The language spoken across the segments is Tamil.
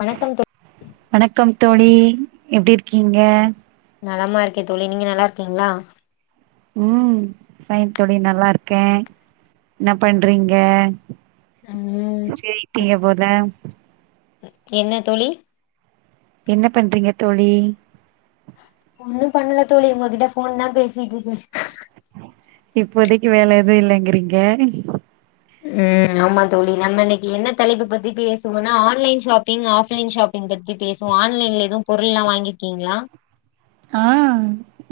வணக்கம் தோ வணக்கம் தோழி எப்டி இருக்கீங்க நலமா இருக்கே தோழே நீங்க நல்லா இருக்கீங்களா ம் ஃபைன் தோழி நல்லா இருக்கே என்ன பண்றீங்க ம் பிசி ஆயிட்டீங்க போல என்ன தோழி என்ன பண்றீங்க தோழி ஒண்ணு பண்ணல தோழி உங்ககிட்ட ஃபோன் தா பேசிகிட்டு இருக்கே இப்போதைக்கு வேல எது இல்லங்கறீங்க ம் ஆமா தோழி நம்ம இன்னிக்கி என்ன தலைப்பு பத்தி பேசுவோன்னா ஆன்லைன் ஷாப்பிங் ஆஃப்லைன் ஷாப்பிங் ங்கத்தி பேசுவோ ஆன்லைன்ல எதுவ் பொருள்ல்லா வாங்கிருக்கீங்களா ஆ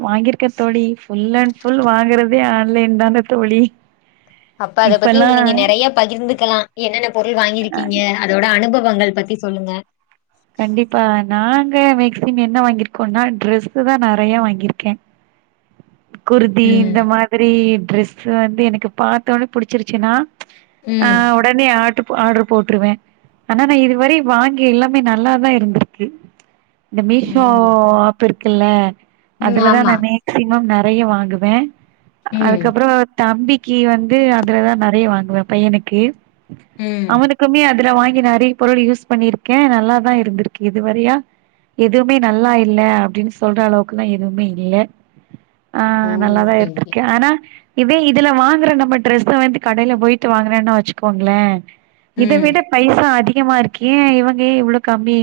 வாங்கியிருக்க தோழி ஃபுல் அண்ட் ஃபுல் வாங்கறதே ஆன்லைன் தான தோழி அப்ப அத பத்தி இப்பல்லா நீங்க நெறைய பகிர்ந்துக்கலா என்னென்ன பொருள் வாங்கிருக்கீங்க அதோட அனுபவங்கள் பத்தி சொல்லுங்க கண்டிப்பா நாங்க மேக்சிமம் என்ன வாங்கியிருக்கோன்னா டிரெஸ்சு தா நெறைய வாங்கிருக்கே குர்தி இந்த ம் மாதிரி டிரெஸ் வந்து எனக்கு பாத்தோனே புடிச்சிருச்சுன்னா ஆ ம் ஒடனே ஆர்ட் ஆர்ட்ரு போட்டுருவே ஆனா நா இது வரை வாங்கி எல்லா மே நல்லாதா இருந்திருக்கு இந்த மீஷோ ம் ஆப் இருக்குல்ல ம் அதுலதா ஆமா நா மேக்சிமம் நெறைய வாங்குவே ம் அதுக்கப்றோ தம்பிக்கி வந்து அதுலதா நெறைய வாங்குவே பையனுக்கு ம் அவனுக் க்குமே அதல வாங்கி நெறைய பொருள் யூஸ் பண்ணியிருக்கே நல்லாதா இருந்திருக்கு இது வரையா எதுவுமே நல்லா இல்ல அப்டின் சொல்ற அளவுக்குலா எதுவுமே இல்ல ஆ ஓ நல்லாதா ஓகே ஓகே இருந்திருக்கே ஆனா இதே இதல வாங்கற நம்ம டிரெஸ்ஸ வந்து கடைல போயிட்டு வாங்குறேனா வச்சுகோங்ளே இத ம் விடப் பைசா அதிகமா இருக்கே இவுங்க ஏ இவ்ளோ கம்மி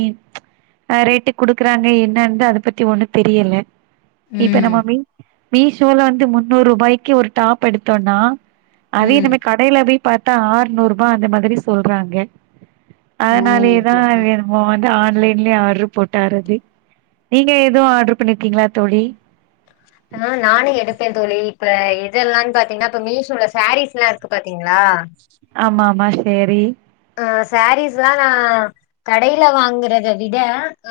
அ ரேட்டுக் குடுக்றாங்க என்னன்தா அதப்பத்தி ஒன்னுந் தெரியல இப்ப ம் நம்ம மீ மீஷோல வந்து முன்னூர் ருபாய்க்கு ஒரு டாப் எடுத்தோன்னா அதே ம் இனமேக் கடைல போய் பாத்தா ஆர்நூருபா அந்த மாதிரி சொல்றாங்கே ஓ அதனாலயேர் ஓகே ஓகே நம்ம வந்து ஆன்லைன்லியே ஆர்ட்ரு போட்டாறது நீங்க எதுவு ஆர்ட்ரு பண்ணிருக்கீங்ளாத் தோழி ஆ நானு எடுப்பேந் தோழி இப்ப இதெல்லான் பாத்தீங்னா இப்ப மீஷோல சாரீஸ்லா இருக்கு பாத்தீங்ளா ஆமா மா சேரி அ சாரீஸ்லா நா கடைல வாங்றத விட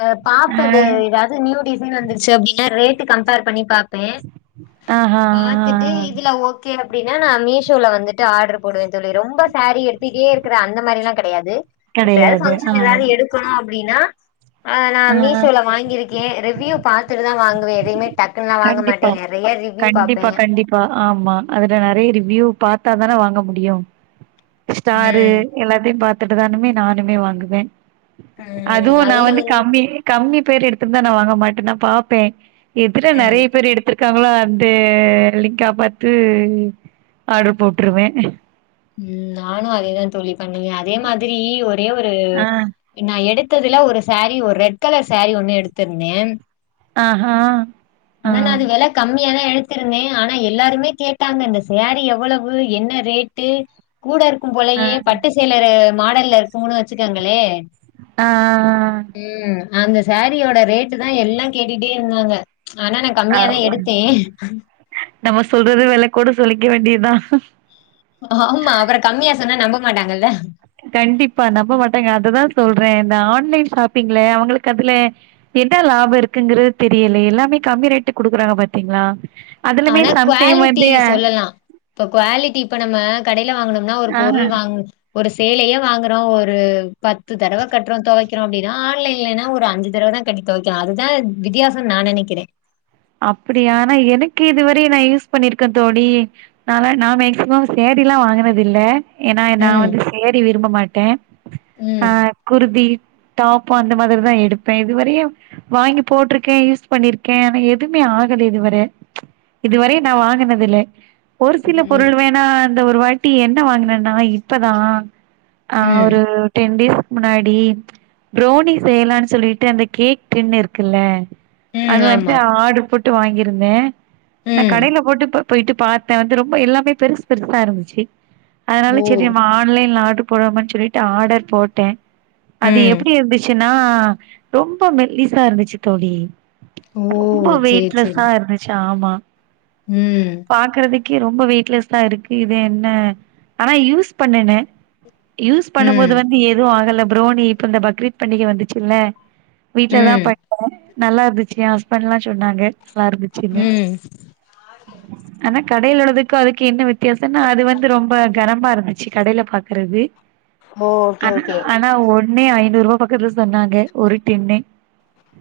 அப் ஆ பாத்தவே எதாது நியூ டிசைன் வந்துருச்சு அப்டினா ரேட்டு் கம்பேர் பண்ணி பாத் தே ஆஹா பாத்துட்டு இதுல ஓக் கே அப்டினா நா மீஷோல வந்துட்டு ஆர்ட்ரு போடுவே தோழி ரொம்ப சாரி எடுத்துட்டே இருக்ற அந்தம் மேரிலாங் கெடையாது எப்பையாது கெடையாது ஆ ஃபங்ஷன் எதாவது எடுப் க்கனு அப்டினா அ நா ஆ ஆ. மீஷோல வாங்கிருக்கே ரெவ்யூ பாத்துட்டுதா வாங்குவே எதையுமே டக்குன்லா வாங்க மாட்டே நெறைய ரிவ்யூ பாப்பே ப்ப ஆமா அதுல நெறைய ரிவ்யூ பாத்தாதான வாங்க முடியு ஸ்டாரு ம் எல்லாத்தையும் பாத்துட்டுதானுமே நானுமே வாங்குவே ம் அதுவு நா அதுல வந்து கம்மி கம்மி பேர் எடுத்துதிருந்த நா வாங்க மாட்டே நா பாப்பே பிர ம் நெறைய பேர் எடுத்துர் காங்ளான்ட்டு லிங்காபாத்து ஆர்ட்ரு போட்ருவே ம் நானு அதேதாந் தோழி பண்ணுவே அதே மாதிரி ஒரே ஒரு ஆ நா எடுத்ததுல ஒரு சாரி ஒரு ரெட் கலர் சாரி ஒன்னு எடுத்திருந்தே ஆஹா அ ஆனா நா அது வெல கம்மியாதா எடுத்திருந்தே ஆனா எல்லாருமே கேட்டாங்க இந்த சாரி எவ்வளவு என்ன ரேட் ட்டு கூட இருக்கும் ஆ போலயே பட்டு சேலர மாடல்ல இருக்கும்னு வச்சுகேங்களே அ அ அ அ ம் அந்த சாரியோடா ரேட்டு்தா எல்லாங் கேட்டுட்டே இருந்தாங்க ஆனா நாங் ஆ கம்மியாதா ஆ எடுத்தே நம்ம சொல்றது வெலக்கூட சொல்லிக்க வேண்டியதா ஆமா அப்றோ கம்மியா சொன்னா நம்ப மாட்டாங்கல்ல கண்டிப்பா நம்ப மாட்டாங்க அததா சொல்றே இந்த ஆன்லைன் ஷாப்பிங்ல அவங்களுக்கு அதுல என்ன லாபோ இருக்குங்கறது தெரியல எல்லாமே கம்மி ரேட்டுக் குடுக்கறாங்க பாத்தீங்ளா ஆனா குவாலிட்டி சொல்லலா இப்ப குவாலிட்டி இப்ப நம்ம கடைல வாங்ணும்னா ஒரு ஆ பொருள் வாங்கு ஒரு சேலையே வாங்கறோ ஒரு பத்து தடவக் கட்றோ தொவைக்றோ அப்டினா ஆன்லைன்- இல்லைனா ஒரு அஞ்சு தரவதா கட்டி தொவைக்லா அதுதா வித்தியாசன் நா நெனைக்றே அப்டியா! ஆனா எனக்கு இதுவரை நா யூஸ் பண்ணிருக்கேந் தோடி நாலா நா மேக்சிமம் சாரிலா வாங்கனது இல்ல ஏனா நா ம் வந்து சேரி விரும்ப மாட்டே ஆ ம் குருதி டாப் அந்த மாரிதா எடுப்ப இதுவரையு வாங்கி போட்டிருக்கேன் யூஸ் பண்ணிருக்கேன் ஆனா எ எதுமே ஆகல இதுவரை இதுவரை நா வாங்கினது இல்ல ஒரு சில ம் பொருள் வேணா அந்த ஒரு வாட்டி என்ன வாங்கினன்னா இப்பதான் ஆ ம் ஒரு டென் டேஸ்க்கு முன்னாடி ப்ரோனி செய்யலான்னு சொல்லிட்டு அந்த கேக் டின் இருக்கல்ல ம் அது வந்து ஆமா ஆர்டர் போட்டு வாங்கிருந்தேன் நா ம் கடைல போட்டு இப்ப போய்ட்டு பாத்த வந்து ரொம்ப எல்லாமே பெருசு பெருசா இருந்துச்சு அதனால ஓ சரி நம்ம ஆன்லைன்ல ஆர்டர் போலாமான் சொல்லிட்டு ஆர்டர் போட்டேன் அது ம் எப்டி இருந்துச்சு னா ரொம்ப மெல்லிஸா இருந்துச்சு தோழி ஓ ரொம்ப சேரி சேரி வெயிட்லெஸ்ஸா இருந்துச்சு ஆமா ம் பாக்கறதுக்கே ரொம்ப வெயிட்லெஸ்ஸா இருக்கு இது என்ன ஆனா யூஸ் பண்ணுனே யூஸ் பண்ணும்போது ம் வந்து எதுவு ஆகல ப்ரோனி இப்ப இந்த பக்ரீத் பண்டிகை வந்துச்சுல்ல வீட்லதா ம் பண்ணோ நல்லா இருந்துச்சு என் ஹஸ்பண்ட் எல்லா சொன்னாங்க நல்லா இருந்துச்சுன்னு ம் ஆனா கடைல உள்ளதுக்கு அதுக்கு என்ன வித்தியாசனா அது வந்து ரொம்ப கனமா இருந்துச்சு கடைல பாக்கறது ஓ ஓகே ஆனா ஓகே ஆனா ஒண்ணே ஐநூறு ரூவா பக்கத்துல சொன்னாங்க ஒரு டின்னே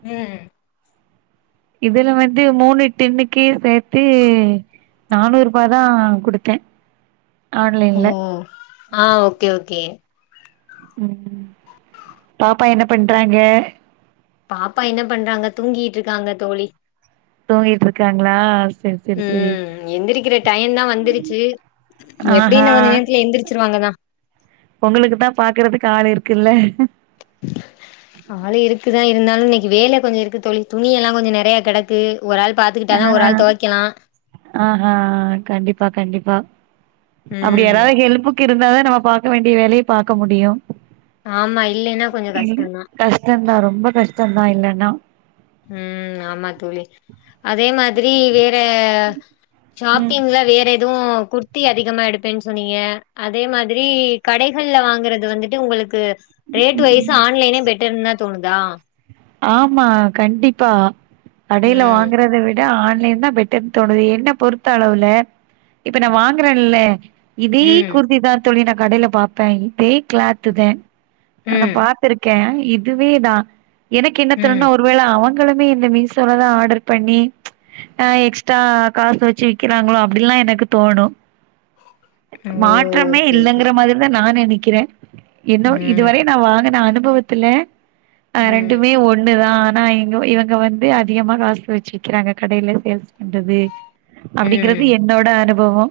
ம் இதுல வந்து மூணு டின்னுக்கு சேத்து நானூறு ரூபாதா குடுத்த ஓ ஆன்லைன்ல ஆ ஓகே ஓகே ம் பாப்பா என்ன பண்றாங்க? பாப்பா என்ன பண்றாங்க தூங்கிட்டு இருக்காங்க தோழி தூங்கிட்டு இருக்காங்ளா செரி செரி செரி ம் எந்திரிக்கிற டைம்தா வந்துருச்சு ஆஹா எப்டின் கொஞ்ச நேரத்துல எந்திரிச்சிருவாங்கதா உங்களுக்குதா பாக்கறதுக்கு ஆள் இருக்கல்ல ஆளு இருக்குதான் இருந்தாலு இன்னைக்கு வேல கொஞ்சோ இருக்கு தோழி துணி எல்லா கொஞ்சோ நெறையா கிடக்கு ஒரு ஆள் பாத்துகிட்டாதா ஒரு ஆ ஆள் துவைக்கலா ஆஹா கண்டிப்பா கண்டிப்பா அப்டி ம் யாராது ஹெல்ப்புக்கு இருந்தாதாதா நம்ம பாக்க வேண்டிய வேலய பாக்க முடியு ஆமா இல்லைனா கொஞ்சோ கஷ்டந்தான் கஷ்டந்தான் ரொம்ப கஷ்டந்தான் இல்லனா ம் ஆமா தோழி அதே மாதிரி வேற ம் ஷாப்பிங்ல வேற எதுவு கு ர்த்தி அதிகமா எடுப்பேன்னு சொன்னீங்க அதே மாதிரி கடைகள்ல வாங்கறது வந்துட்டு உங்களுக்கு ரேட் ம் வைஸ் ம் ஆன்லைனே பெட்டர்னுதான் தோணுதா ஆமா கண்டிப்பா கடைல ம் வாங்கறத விட ஆன்லைன்தான் பெட்டர்னு தோணுது என்ன பொறுத்த அளவுல இப்ப நா வாங்கறன்னல்ல இதே ம் குர்திதான் தோழி நா கடைல பாப்பேன் இதே கிளாத்துதேன் ஆனா ம் பா த்திருக்கேன் இதுவேதா எனக்கு ம் என்னத்தோணுன்னா ஒரு ஒருவேள அவுங்களுமே இந்த மீசோலதான் ஆர்டர் பண்ணி ஆஹ் எக்ஸ்ட்ரா காசு வச்சு விக்கிறாங்களோ அப்டின்ல்லா எனக்கு தோணும் ஓ மாற்றமே ஓகே ஓகே இல்லங்கற மாதிரிதா நா நனைக்கிற என்னோ இதுவரை ம் நா வாங்குன அனுபவத்துல ஆ ரெண் ம் ஒண்ணுதா ஆனா இங்க இவங்க வந்து அதிகமா காசு வச்சு விக்கிறாங்க கடைல சேல்ஸ் பண்றது அப்டிங்கறது ம் என்னோட அனுபவ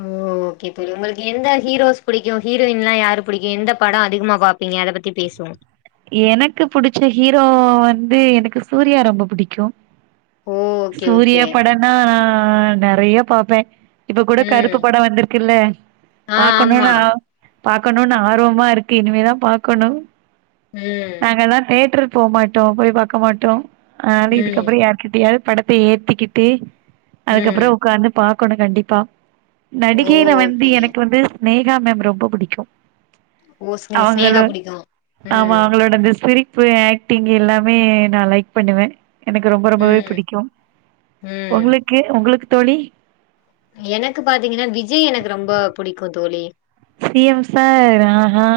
ஒ ஓகே இப்போ உங்களுக்கு எந்த ஹீரோஸ் புடிக்கு ஹீரோயின்லா யாரு புடிக்கு எந்த படம் அதிகமா பாப்பீங்க அத பத்தி பேசுவோ எனக்கு புடிச்ச ஹீரோ வந்து எனக்கு சூர்யா ரொம்ப புடிக்கும் ஓ ஓகே ஓகே சூரியா படனா நெறைய பாப்ப இப்பக்கூட ம் கருப்பு பட வந்திருக்குல்ல ஆ ஆமா பாக்கணும்ன்னு ஆ பாக்கணுனு ஆர்வமா இருக்கு இனிமேதா பாக்கணு ம் நாங்களா தேட்ரு போமாட்டோ போய் பாக்க மாட்டோ அதுனால ம் இதுக்கப்பற யா்கிட்ட யாவுது படத்த ஏத்திக்கிட்டு அதுக்கப்ற ம் உக்காந்து பாக்கணு கண்டிப்பா ஓ நடிகைல வந்து ஓகே எனக்கு வந்து சினேகா மேம் ரொம்ப புடிக்கு ஓ ஸ்னே அவங்கள ஸ்னேகா புடிக்கு ஆமா ம் அவங்ளோட இந்த சிரி இப்ப ஆக்டிங் எல்லாமே நா லைக் பண்ணுவ எனக்கு ரொம்ப ரொம்பவே ம் புடிக் ம் ஒங்ளுக்கு ஒங்ளுக்கு தோழி எனக்கு பாத்தீங்கனா விஜய் எனக்கு ரொம்ப புடிக்கு தோழி சிஎம் சார் ஆஹா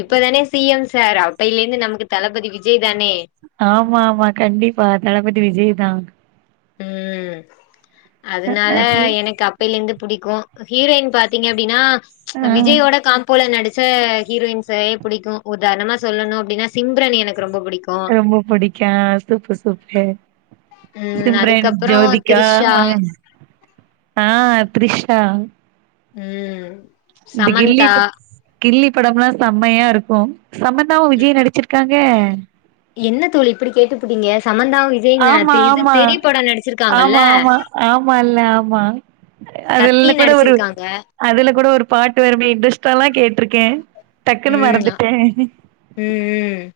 இப்பதான சிஎம் சார் அப்பேலிந்து நமக்கு தளபதி விஜய் தானே ஆமா ஆமா கண்டிப்பா தளபதி விஜய்தா ம் அதுனால அது எனக்கப் அப்பைலேருந்து புடிக்கு ஹீரோயின் பாத்தீங்க அப்டின்னா ஆ விஜயோட காம்ப்போல நடிச் ச்ச ஹீரோயின்ஸ்ஸயே புடிக்கு உதார்ணமா சொல்லணு அப்டின்னா சிம்ரன் எனக்கு ரொம்ப புடிக்கு ரொம்ப புடிக்கு சூப்பு சூப்பு ம் சிம்ரன் அதுக்கப்புறோ ஜோதிகா த்ரிஷா அவங்க ஆ த்ரிஷா ம் ந்த கில்லி சமந்தா ப கில்லி படம்ல்லா செம்மையா இருக்கு சமந்தாவு விஜயு நடிச்சிருக்காங்க என்ன தோழி இப்டி கேட்டுபுட்டீங்க சமந்தாவு வி ஆமா ஆமா ஆமா ஆமா ஆமால்ல ஆமா கத்தி அதுல்ல கூட ஒரு நடிச்சிருக்காங்க அதுல கூட ஒரு பாட்டு வருமே இன்ரெஸ்டால்லா கேட்ருக்கே டக்குன்னு ம் மறந்துட்ட ம் ம்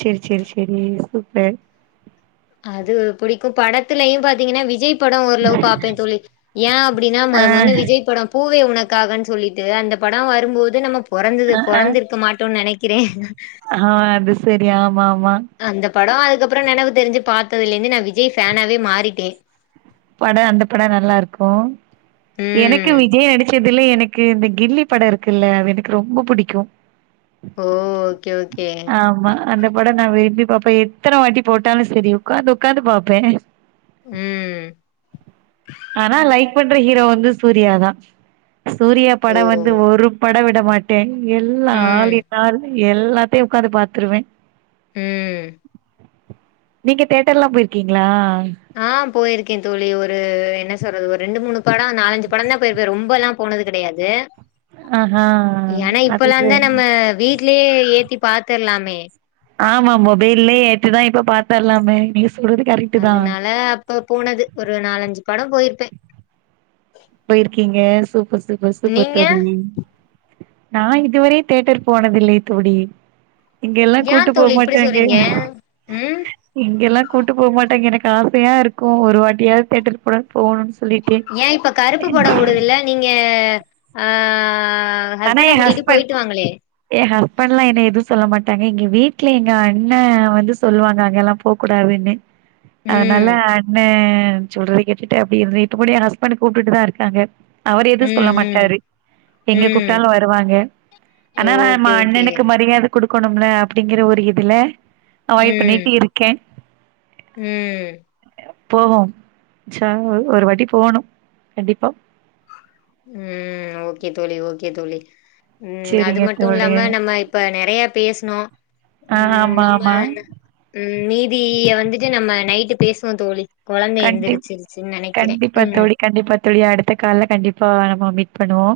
செரி செரி செரி சூப்பர் அது புடிக்கு படத்துலேயு பாத்தீங்கன்னா விஜய் படம் ஓரளவு பார்ப்ப தோழி ஏய அப்டின்னா மொத ஆ மொனு விஜய் படம் பூவே உனக்காகன்னு சொல்லிட்டு அந்த படம் வரும் போது நம்ம பொறந்தது ஆ ஆ பொறந்திருக்க மாட்டோன் நெனைக்கிற ஆ அது செரி ஆமா ஆமா அந்த பட அதுக்கப்ர நெனவு தெரிஞ்சு பார்த்ததுலேருந்து நா விஜய் ஃபேனாவே மாறிட்டே பட அந்த பட நல்லாருக்கு எனக் க்கு ம். விஜய் நடிச்சதுல எனக்கு இந்த கில்லி படோ இருக்குல்ல அது எனக்கு ரொம்ப புடிக்கு ஓ ஓக்கே ஓக்கே ஆமா அந்த படோ நா விரும்பி பாப்பே எத்தனவாட்டி போட்டாலு செரி உட்காந்து உட்காந்து பாப்பே ம் ஆனா லைக் பண்ற ஹீரோ வந்து சூர்யா தா சூர்யா ஓ! படொ வந்து ஒரு படொ விடமாட் டென் எல்லா ம். ஆல் இன் ஆல் எல்லாத்தை உக்காந்து பாத்துருவே ம் நீங்க தேட்டர்லா போய்ர்க்கிங்ளா ஆ போயிருக்கே தோழி ஒரு என்ன சொறது ஒரு ரெண்டு மூணு படோ நாலஞ்சு படந்தா போயிருப்ப ரொம்பலா போனது கடையாது ஆஹா. ஏன்னா அது இப்பல்லாந்தா சரி. நம்ம வீட் ட்லே ஏத்தி பாத்துர்லாமே ஆமா மொபைல்லே ஏத்துதா இப்ப பாத்தர்லாமே நீங்கஸ் சொல்லரது கரக் அதுனால அப்ப போனது ஒரு நாலஞ்சு படம் போயிர்ப்பே பொயிர்க்கீங்க சூப்பர் சூப்பர் சூப்பர் நீங்க தோழி நா இதுவரையு தேட்டர் போனதில்லே தோழி இங்கெல்லா ஏ கூட்டு தோழி இப்டி போமாட்டாங்க சொல்றீங்க ம் இங்கெல்லாம் கூட்டு போமாட்டாங்க எனக்கு ஆசையா இருக்கு ஒரு வாட்டியாவது தேட்டருக்கு போலா போணுன்னு சொல்லிட்டு ஏ இப்ப கருப்பு படம் ஓடுதுல்ல நீங்க ஆ ஹஸ் நா எ ஹஸ்பண் எ ஹஸ்பண்லா என்ன எது சொல்ல மாட்டாங்க எங்க வீட்டுல எங்க அண்ண வந்து சொல்லுவாங்க அங்கல்லாம் போகூடாதுன்னு அதனால ம் அண்ண சொல்றத கேட்டுட்டு அப்டே இருந்து இப்பகூட எ ஹஸ்பண்ட் கூப்டுட்டுதா இருக்காங்க அவர் எது சொல்ல ம் ம் மாட்டாரு எங்க கூப் ம் டாலு வருவாங்க ஆனா ஓகே நாம ஓகே அண்ணனுக்கு மரியாத குடுக்கணும்ல அப்டிங்கற ஒரு இதுல அவாய் ம் பண்ணீட்டு இருக்கே ம் போவோம் ஷாவு ஒரு வாட்டி போணு கண்டிப்பா ம் ஓக்கே தோழி ஓக்கே தோழி ம் அது சேரிங்க தோழி மட்டுல்லாம நம்ம இப் ப்ப நெறைய பேஸ்னோ ஆ ம் ஆமா நம்ம ஆமா ம் மீதிய வந்துட்டு நம்ம நைட்டு பேசுவோ தோழி கொலந்த கண்டிப் எந்திரிச்சிருச்சுன் நெனைக்கிறே கண்டிப்பா ம் தோழி கண்டிப்பா தோழி அடுத்த கால்ல கண்டிப்பா நம்ம மீட் பண்ணுவோ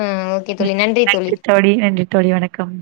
ம் ஓகே தோழி ம் நன்றி தோழி நன்றி தோழி வணக்கம்